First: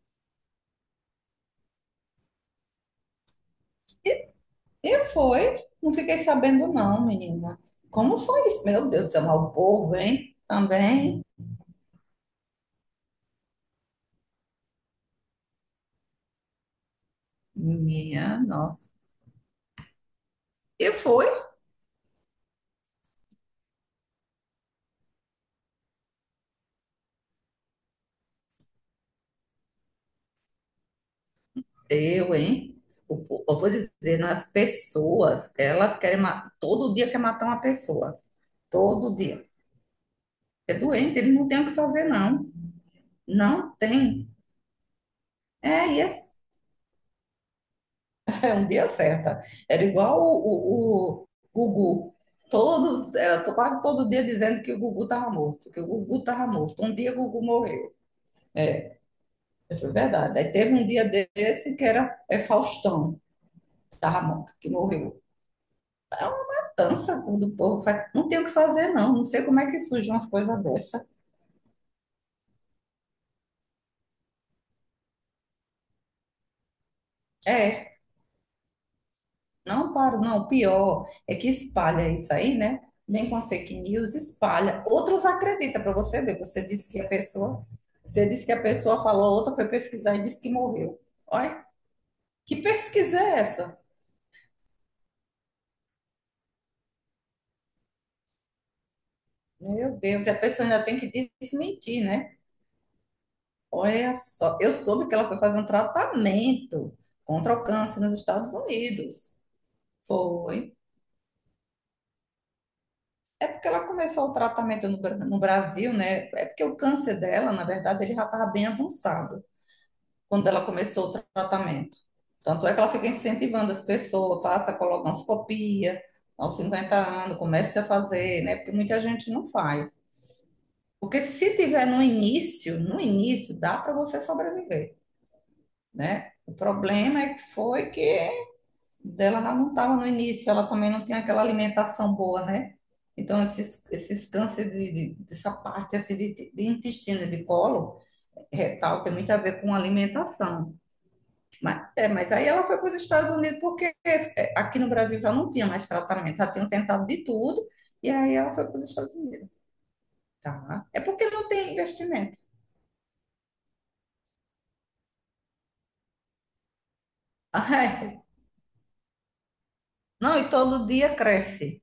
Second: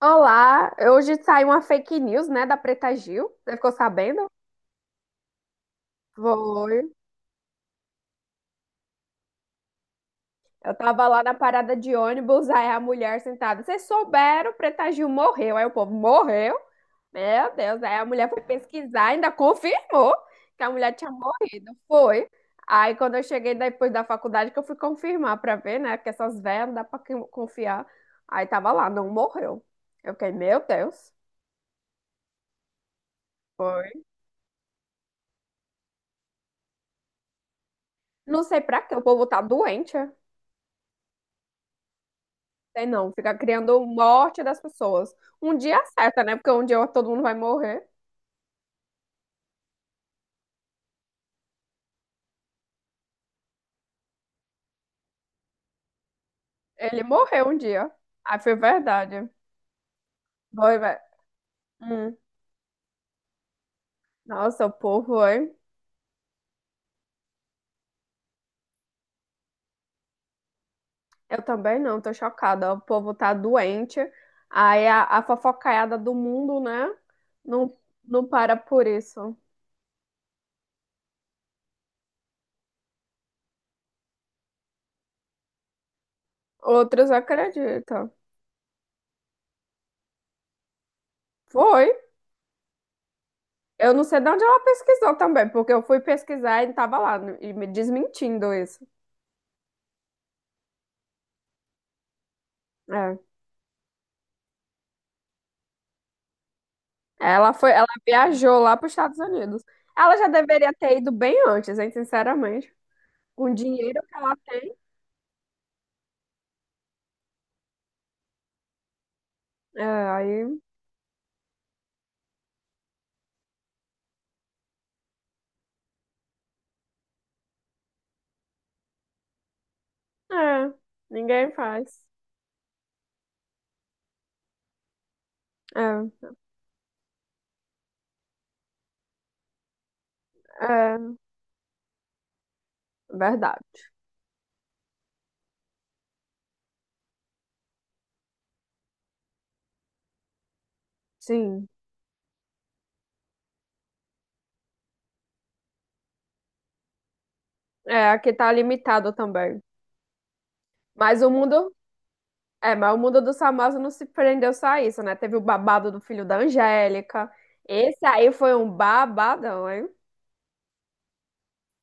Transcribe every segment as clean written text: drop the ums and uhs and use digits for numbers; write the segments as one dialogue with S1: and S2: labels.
S1: Olá, hoje saiu uma fake news, né, da Preta Gil. Você ficou sabendo?
S2: E foi, não fiquei sabendo
S1: Foi.
S2: não, menina. Como foi isso? Meu Deus do céu, mas o povo, hein?
S1: Eu tava lá
S2: Também,
S1: na parada de ônibus, aí a mulher sentada. Vocês souberam, Preta Gil morreu. Aí o povo morreu. Meu Deus, aí a mulher foi
S2: minha nossa.
S1: pesquisar, ainda confirmou que a
S2: E
S1: mulher tinha
S2: foi,
S1: morrido. Foi. Aí quando eu cheguei depois da faculdade, que eu fui confirmar pra ver, né, que essas velhas não dá pra confiar. Aí tava lá, não morreu. Eu fiquei, meu Deus.
S2: eu, hein? Eu vou
S1: Foi.
S2: dizer, nas pessoas, elas querem matar, todo dia quer matar uma pessoa,
S1: Não sei pra quê, o
S2: todo
S1: povo tá
S2: dia.
S1: doente. É?
S2: É doente, eles não têm o que fazer, não.
S1: Tem não, fica
S2: Não
S1: criando
S2: tem.
S1: morte das pessoas. Um dia
S2: É, e
S1: acerta,
S2: esse
S1: né? Porque um dia todo mundo vai morrer.
S2: é um dia certo. Era igual o Gugu. Quase todo dia dizendo que o Gugu estava morto, que o Gugu estava morto. Um
S1: Ele
S2: dia o Gugu
S1: morreu um dia.
S2: morreu.
S1: Ah, foi verdade.
S2: Foi verdade. Aí teve
S1: Foi,
S2: um
S1: velho.
S2: dia desse que
S1: Hum.
S2: era Faustão da Ramonca,
S1: Nossa,
S2: que
S1: o
S2: morreu.
S1: povo, hein?
S2: É uma matança quando o povo faz. Não tem o que fazer, não. Não sei como é que surgem umas coisas dessas.
S1: Eu também não, tô chocada. O povo tá doente. Aí a fofocaiada do mundo, né? Não,
S2: É,
S1: não para por isso.
S2: não paro, não. O pior é que espalha isso aí, né? Vem com a fake news, espalha. Outros acreditam para você ver. Você disse que
S1: Outros
S2: a pessoa.
S1: acreditam.
S2: Você disse que a pessoa falou, outra foi pesquisar e disse que morreu. Olha,
S1: Foi.
S2: que pesquisa é essa?
S1: Eu não sei de onde ela pesquisou também, porque eu fui pesquisar e tava lá, e me desmentindo isso.
S2: Meu Deus, e a pessoa ainda tem que desmentir, né?
S1: É.
S2: Olha só, eu soube que ela foi fazer um tratamento
S1: Ela
S2: contra o
S1: foi, ela
S2: câncer nos Estados
S1: viajou lá para os Estados
S2: Unidos.
S1: Unidos. Ela já deveria
S2: Foi.
S1: ter ido bem antes, hein, sinceramente.
S2: É
S1: Com o
S2: porque ela
S1: dinheiro que
S2: começou o
S1: ela tem,
S2: tratamento no Brasil, né? É porque o câncer dela, na verdade, ele já estava bem avançado
S1: é,
S2: quando
S1: aí,
S2: ela começou o tratamento. Tanto é que ela fica incentivando as pessoas, faça colonoscopia aos 50 anos, comece a fazer, né? Porque muita gente não faz.
S1: é,
S2: Porque se
S1: ninguém
S2: tiver no
S1: faz.
S2: início, no início, dá para você sobreviver,
S1: É,
S2: né? O problema é que foi que dela já não estava no início, ela também não
S1: é,
S2: tinha aquela alimentação boa, né? Então, esses,
S1: verdade.
S2: esses cânceres dessa parte assim, de intestino, de colo retal, tem muito a ver com alimentação.
S1: Sim.
S2: Mas, é, mas aí ela foi para os Estados Unidos porque é, aqui no Brasil já não tinha mais tratamento, já tinham tentado de tudo, e
S1: É, aqui
S2: aí
S1: tá
S2: ela foi para os
S1: limitado
S2: Estados Unidos.
S1: também.
S2: Tá? É
S1: Mas o
S2: porque não tem
S1: mundo,
S2: investimento.
S1: mas o mundo do famosos não se prendeu só a isso, né? Teve o babado do filho da Angélica. Esse
S2: Ai,
S1: aí foi um babadão, hein?
S2: não, e todo dia cresce.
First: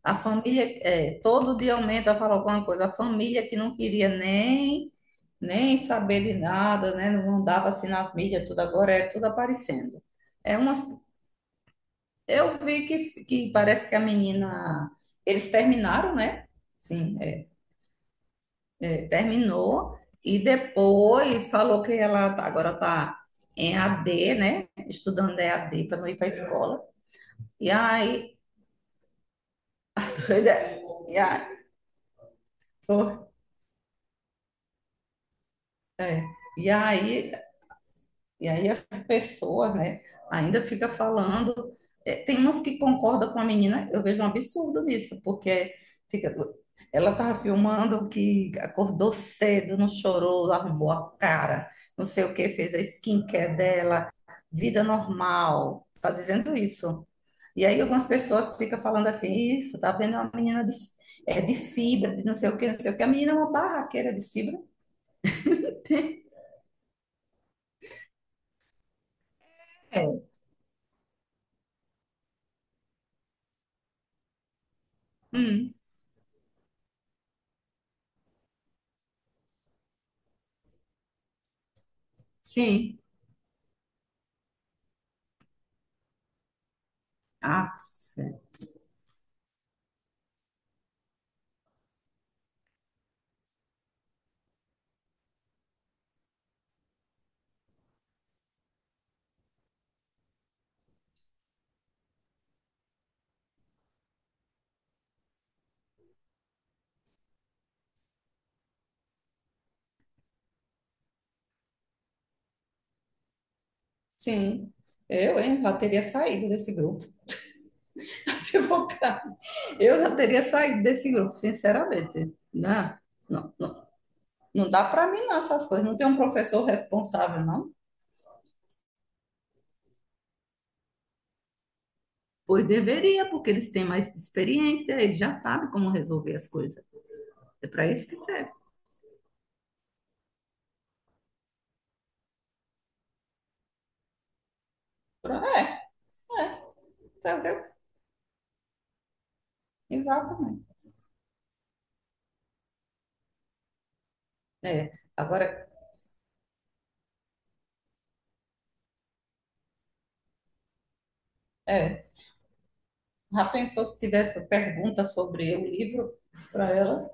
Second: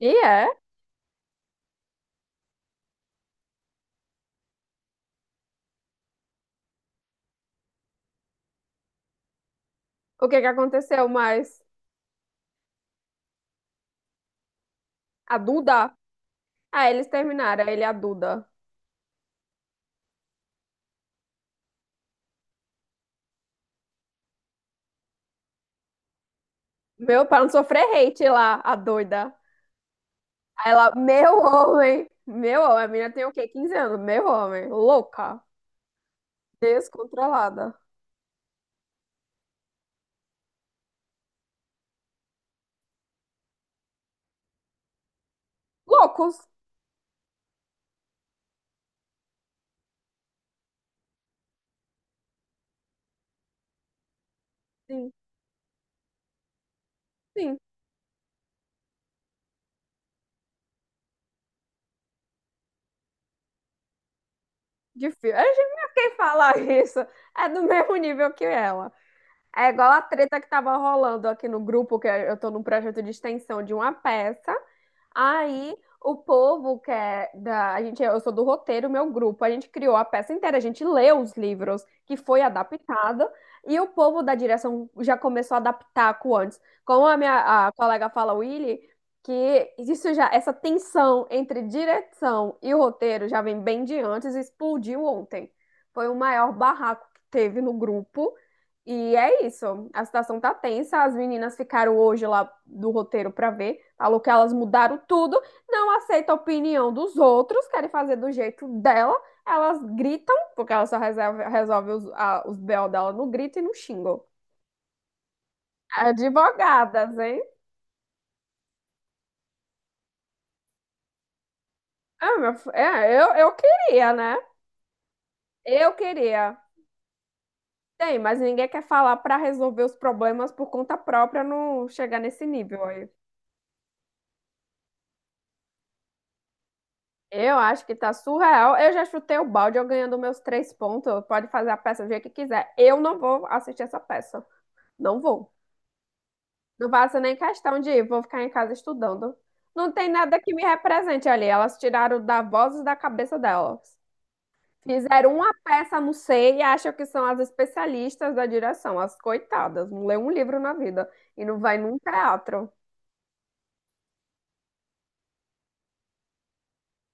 S1: E
S2: A
S1: é.
S2: família, é, todo dia aumenta, fala alguma coisa. A família que não queria nem, saber de nada, né? Não dava assim nas mídias, tudo agora é tudo aparecendo.
S1: O que que
S2: É umas,
S1: aconteceu mais?
S2: eu vi que parece que a menina,
S1: A
S2: eles
S1: Duda?
S2: terminaram, né?
S1: Ah, eles
S2: Sim,
S1: terminaram, ele e a Duda.
S2: terminou e depois falou que ela agora tá em AD, né? Estudando EAD para não ir para a escola.
S1: Meu, pra não
S2: E
S1: sofrer hate
S2: aí,
S1: lá, a doida.
S2: a doida,
S1: Aí ela,
S2: e aí,
S1: meu homem, a menina
S2: foi.
S1: tem o quê? 15 anos, meu homem, louca,
S2: E aí
S1: descontrolada.
S2: E aí as pessoas, né, ainda fica falando. É, tem umas que concordam com a menina, eu vejo um absurdo nisso, porque fica,
S1: Loucos,
S2: ela estava filmando que acordou cedo, não chorou, arrumou a cara, não sei o que, fez a skincare dela, vida
S1: sim,
S2: normal. Tá dizendo isso.
S1: sim,
S2: E aí algumas pessoas ficam falando assim, isso, tá vendo? É uma menina de, é de fibra, de não sei o que, não sei o que. A menina é uma barraqueira de fibra.
S1: de filme. A gente não quer falar isso, é do mesmo nível que ela. É igual a
S2: É.
S1: treta que tava rolando aqui no grupo, que eu tô num projeto de extensão de uma peça. Aí
S2: Hum,
S1: o povo que é da, a gente, eu sou do roteiro, meu grupo, a gente criou a peça inteira, a gente leu os livros que foi
S2: sim.
S1: adaptado e o povo da direção já começou a adaptar com antes. Como a minha a
S2: Ah,
S1: colega fala, Willy, que isso já essa tensão entre direção e o roteiro já vem bem de antes, e explodiu ontem. Foi o maior barraco que teve no grupo. E é isso. A situação tá tensa. As meninas ficaram hoje lá do roteiro pra ver. Falou que elas mudaram tudo, não aceita a opinião dos outros, querem fazer do jeito dela. Elas gritam, porque ela só resolve os BO dela no grito e no xingo.
S2: sim, eu, hein, já teria saído desse grupo,
S1: Advogadas, hein?
S2: se for o caso. Eu já teria saído desse grupo, sinceramente.
S1: Ah,
S2: Não,
S1: é, eu,
S2: não,
S1: eu
S2: não,
S1: queria, né?
S2: não dá para mim não, essas coisas.
S1: Eu
S2: Não tem um
S1: queria.
S2: professor responsável, não?
S1: Tem, mas ninguém quer falar pra resolver os problemas por conta própria, não chegar nesse
S2: Pois
S1: nível aí.
S2: deveria, porque eles têm mais experiência, eles já sabem como resolver as coisas.
S1: Eu
S2: É
S1: acho
S2: para
S1: que
S2: isso
S1: tá
S2: que serve.
S1: surreal. Eu já chutei o balde, eu ganhando meus 3 pontos. Pode fazer a peça do jeito que quiser. Eu não vou assistir essa peça. Não vou.
S2: É, é,
S1: Não faço nem
S2: fazer o quê?
S1: questão de ir. Vou ficar em casa estudando. Não tem nada que me
S2: Exatamente.
S1: represente ali. Elas tiraram da voz da cabeça delas.
S2: É,
S1: Fizeram
S2: agora,
S1: uma peça, não sei, e acham que são as especialistas da direção. As coitadas. Não lê um livro na vida. E não vai num
S2: é,
S1: teatro.
S2: já pensou se tivesse pergunta sobre o livro para elas?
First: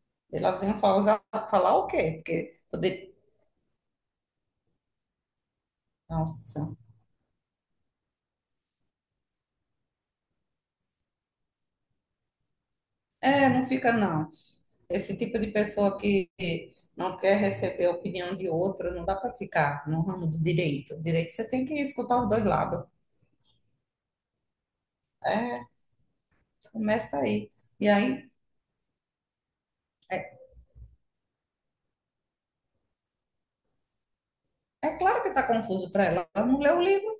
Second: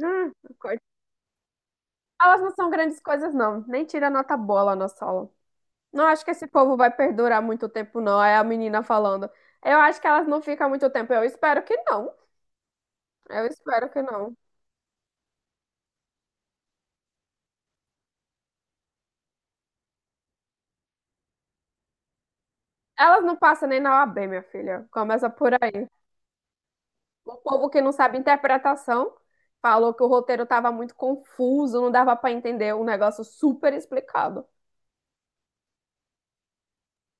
S1: Hum,
S2: Elas iam
S1: coit-
S2: falar, falar o quê?
S1: elas não
S2: Porque
S1: são grandes
S2: poder...
S1: coisas, não. Nem tira nota boa lá na sala. Não acho que esse povo
S2: Nossa.
S1: vai perdurar muito tempo, não. É a menina falando. Eu acho que elas não ficam muito tempo. Eu espero que não. Eu
S2: É, não
S1: espero
S2: fica
S1: que
S2: não.
S1: não.
S2: Esse tipo de pessoa que não quer receber a opinião de outro, não dá para ficar no ramo do direito. Direito você tem que escutar os dois lados.
S1: Elas não passam nem na OAB, minha filha. Começa por
S2: É,
S1: aí.
S2: começa
S1: O
S2: aí.
S1: povo que
S2: E
S1: não sabe
S2: aí,
S1: interpretação falou que o
S2: é,
S1: roteiro estava muito confuso, não dava para entender um negócio super explicado.
S2: é claro que está confuso para ela. Ela não leu o livro.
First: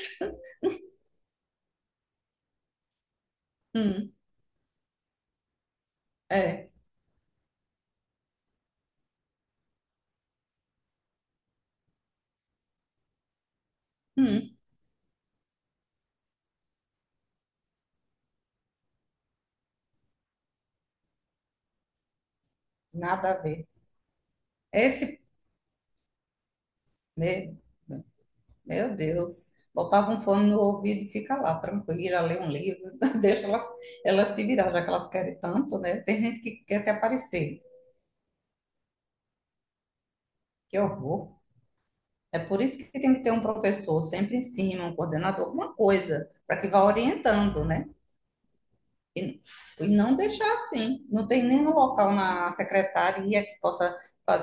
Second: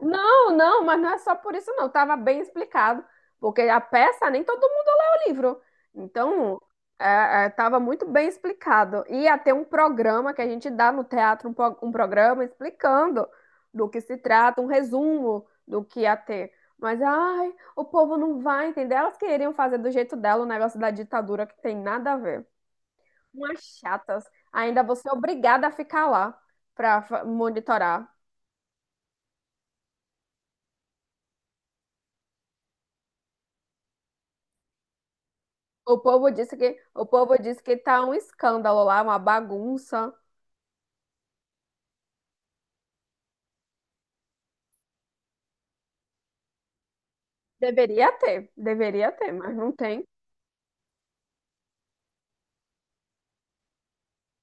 S1: Não, não, mas não é só por isso, não. Tava bem explicado, porque a
S2: Hum,
S1: peça nem todo mundo lê o livro. Então,
S2: é,
S1: é, tava muito bem explicado. Ia ter um programa que a gente dá no teatro, um programa explicando do que se
S2: hum,
S1: trata, um resumo do que ia ter. Mas, ai, o povo não vai entender. Elas queriam fazer do jeito dela o negócio da ditadura que tem nada a ver.
S2: nada a
S1: Umas
S2: ver.
S1: chatas. Ainda você é
S2: Esse
S1: obrigada a ficar lá para
S2: mesmo,
S1: monitorar.
S2: meu Deus. Botava um fone no ouvido e fica lá, tranquila, lê um livro, deixa ela, ela se virar, já que elas querem tanto, né?
S1: O
S2: Tem
S1: povo
S2: gente
S1: disse
S2: que
S1: que
S2: quer se
S1: o povo
S2: aparecer.
S1: disse que tá um escândalo lá, uma bagunça.
S2: Que horror. É por isso que tem que ter um professor sempre em cima, um coordenador, alguma coisa, para que vá orientando, né?
S1: Deveria ter,
S2: E,
S1: mas não
S2: e
S1: tem.
S2: não deixar assim. Não tem nenhum local na secretaria que possa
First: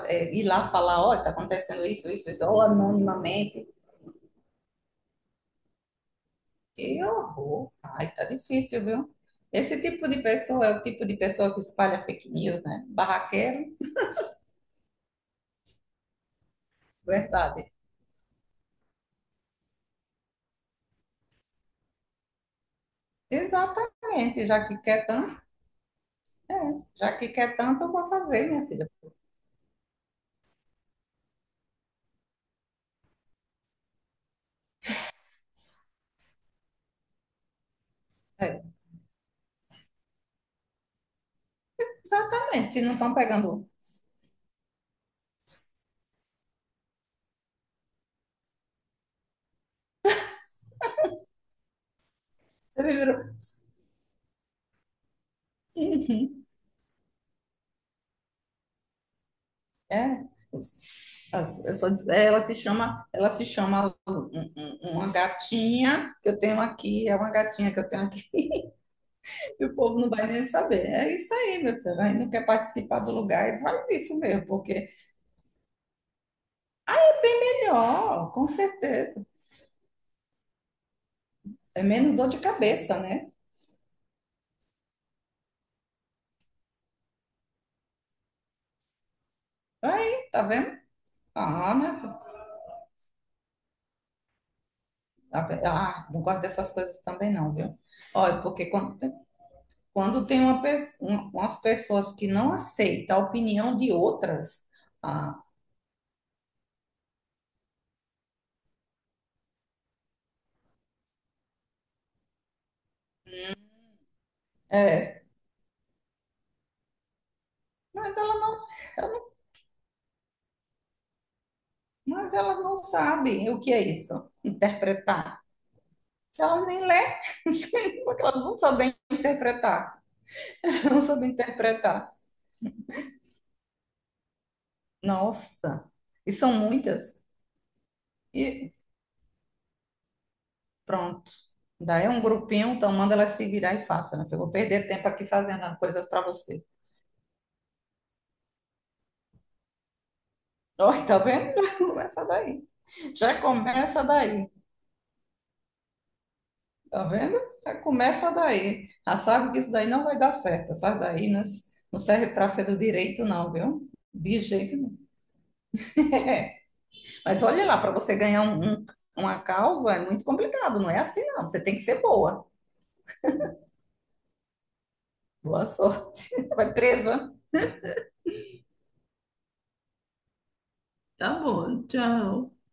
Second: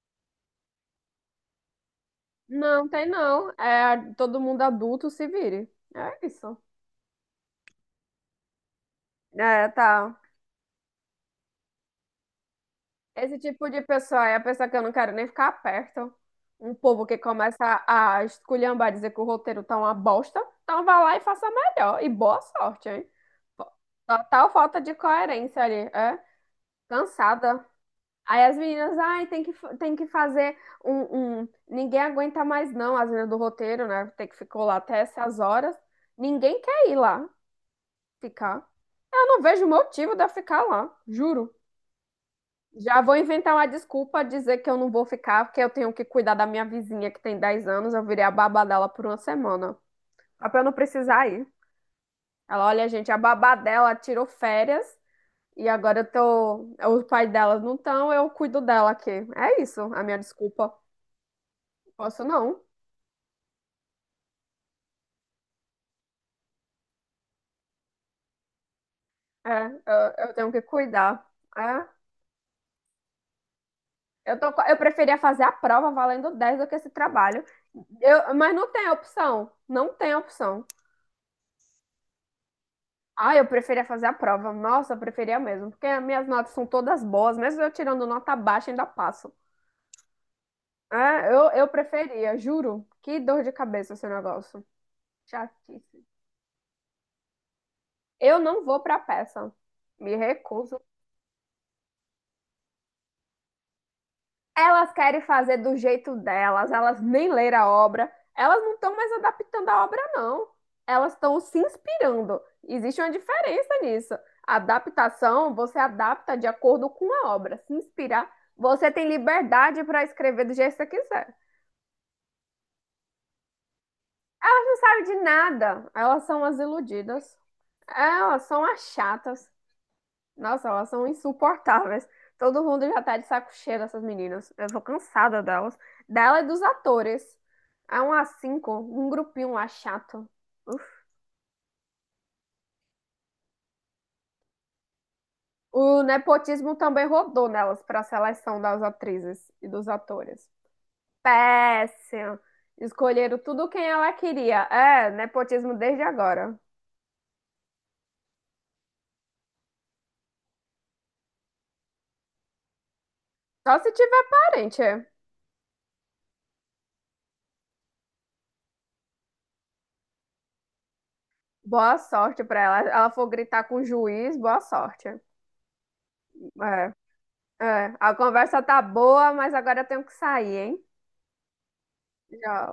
S2: é, ir lá falar, ó, oh, está acontecendo isso, isso, isso, ou
S1: Não tem não.
S2: anonimamente.
S1: É todo mundo adulto se vire. É isso.
S2: Que horror! Ai, tá difícil, viu?
S1: É,
S2: Esse tipo
S1: tá.
S2: de pessoa é o tipo de pessoa que espalha fake news, né?
S1: Esse tipo
S2: Barraqueiro,
S1: de pessoa é a pessoa que eu não quero nem ficar perto. Um povo que
S2: verdade.
S1: começa a esculhambar, dizer que o roteiro tá uma bosta. Então vá lá e faça melhor. E boa sorte, hein?
S2: Exatamente,
S1: Total
S2: já que
S1: falta de
S2: quer tanto,
S1: coerência ali. É
S2: já que quer
S1: cansada.
S2: tanto, eu vou
S1: Aí
S2: fazer,
S1: as
S2: minha filha.
S1: meninas, ai, tem que, tem que fazer Ninguém aguenta mais, não, as meninas do roteiro, né? Tem que ficou lá até essas horas. Ninguém quer ir lá
S2: É,
S1: ficar. Eu não vejo motivo de eu ficar lá, juro.
S2: exatamente, se não
S1: Já
S2: estão
S1: vou inventar uma
S2: pegando
S1: desculpa, dizer que eu não vou ficar, porque eu tenho que cuidar da minha vizinha que tem 10 anos. Eu virei a babá dela por uma semana. Só pra eu não precisar ir. Ela, olha,
S2: Ele
S1: gente, a
S2: virou,
S1: babá dela tirou férias e agora eu
S2: "Hum,
S1: tô. Os pais delas não estão, eu cuido dela aqui. É isso, a minha
S2: É,
S1: desculpa.
S2: eu só
S1: Posso
S2: é, ela se
S1: não.
S2: chama, ela se chama uma gatinha que eu tenho aqui, é uma gatinha que eu tenho aqui,
S1: É,
S2: e o povo não
S1: eu,
S2: vai
S1: eu
S2: nem
S1: tenho que
S2: saber. É
S1: cuidar.
S2: isso
S1: É,
S2: aí, meu filho. Aí não quer participar do lugar e faz isso
S1: eu
S2: mesmo,
S1: tô, eu
S2: porque
S1: preferia fazer a prova valendo 10 do que esse
S2: é
S1: trabalho.
S2: melhor,
S1: Eu,
S2: com
S1: mas não tem
S2: certeza.
S1: opção. Não tem opção.
S2: É menos dor de cabeça, né?
S1: Ah, eu preferia fazer a prova. Nossa, eu preferia mesmo. Porque as minhas notas são todas boas. Mesmo eu tirando nota baixa, ainda passo.
S2: Aí, tá vendo?
S1: É, eu
S2: Ah, meu filho.
S1: preferia, juro. Que dor de cabeça esse negócio.
S2: Tá vendo?
S1: Chatice.
S2: Ah, não gosto dessas coisas também, não, viu?
S1: Eu
S2: Olha,
S1: não
S2: porque
S1: vou pra peça. Me
S2: quando tem
S1: recuso.
S2: umas pessoas que não aceitam a opinião de outras.
S1: Elas querem
S2: Ah,
S1: fazer do jeito delas, elas nem leram a obra, elas não estão mais adaptando a obra, não. Elas estão se inspirando. Existe uma diferença nisso.
S2: é,
S1: Adaptação, você adapta de acordo com a obra. Se
S2: mas
S1: inspirar,
S2: ela não,
S1: você tem
S2: ela-
S1: liberdade para escrever do jeito que você quiser.
S2: mas ela não sabe o que é isso,
S1: Elas não sabem de
S2: interpretar.
S1: nada, elas
S2: Se
S1: são as
S2: ela nem lê,
S1: iludidas,
S2: sim, porque ela
S1: elas
S2: não
S1: são as
S2: sabe
S1: chatas.
S2: interpretar,
S1: Nossa, elas
S2: não
S1: são
S2: sabe
S1: insuportáveis.
S2: interpretar.
S1: Todo mundo já tá de saco cheio dessas meninas. Eu tô cansada delas.
S2: Nossa, e
S1: Dela e
S2: são
S1: dos
S2: muitas.
S1: atores. Há um a cinco,
S2: E
S1: um grupinho lá chato. Uf.
S2: pronto. Daí é um grupinho, então manda ela se virar e faça, né? Eu vou perder tempo aqui fazendo
S1: O
S2: coisas para você.
S1: nepotismo também rodou nelas pra seleção das atrizes e dos atores.
S2: Olha, tá vendo? Já começa
S1: Péssimo.
S2: daí.
S1: Escolheram
S2: Já
S1: tudo quem
S2: começa
S1: ela
S2: daí.
S1: queria. É, nepotismo desde agora.
S2: Tá vendo? Já começa daí. Já sabe que isso daí não vai dar certo. Essa daí não, não serve para ser do direito, não,
S1: Só
S2: viu?
S1: se tiver
S2: De jeito nenhum.
S1: parente.
S2: É. É. Mas olha lá, para você ganhar uma causa é muito complicado. Não é assim, não. Você tem que
S1: Boa
S2: ser
S1: sorte
S2: boa.
S1: pra ela. Ela for gritar com o juiz, boa sorte.
S2: Boa sorte. Vai
S1: É.
S2: presa.
S1: É, a conversa tá boa, mas agora eu tenho que sair, hein?
S2: Tá bom, tchau.
S1: Já,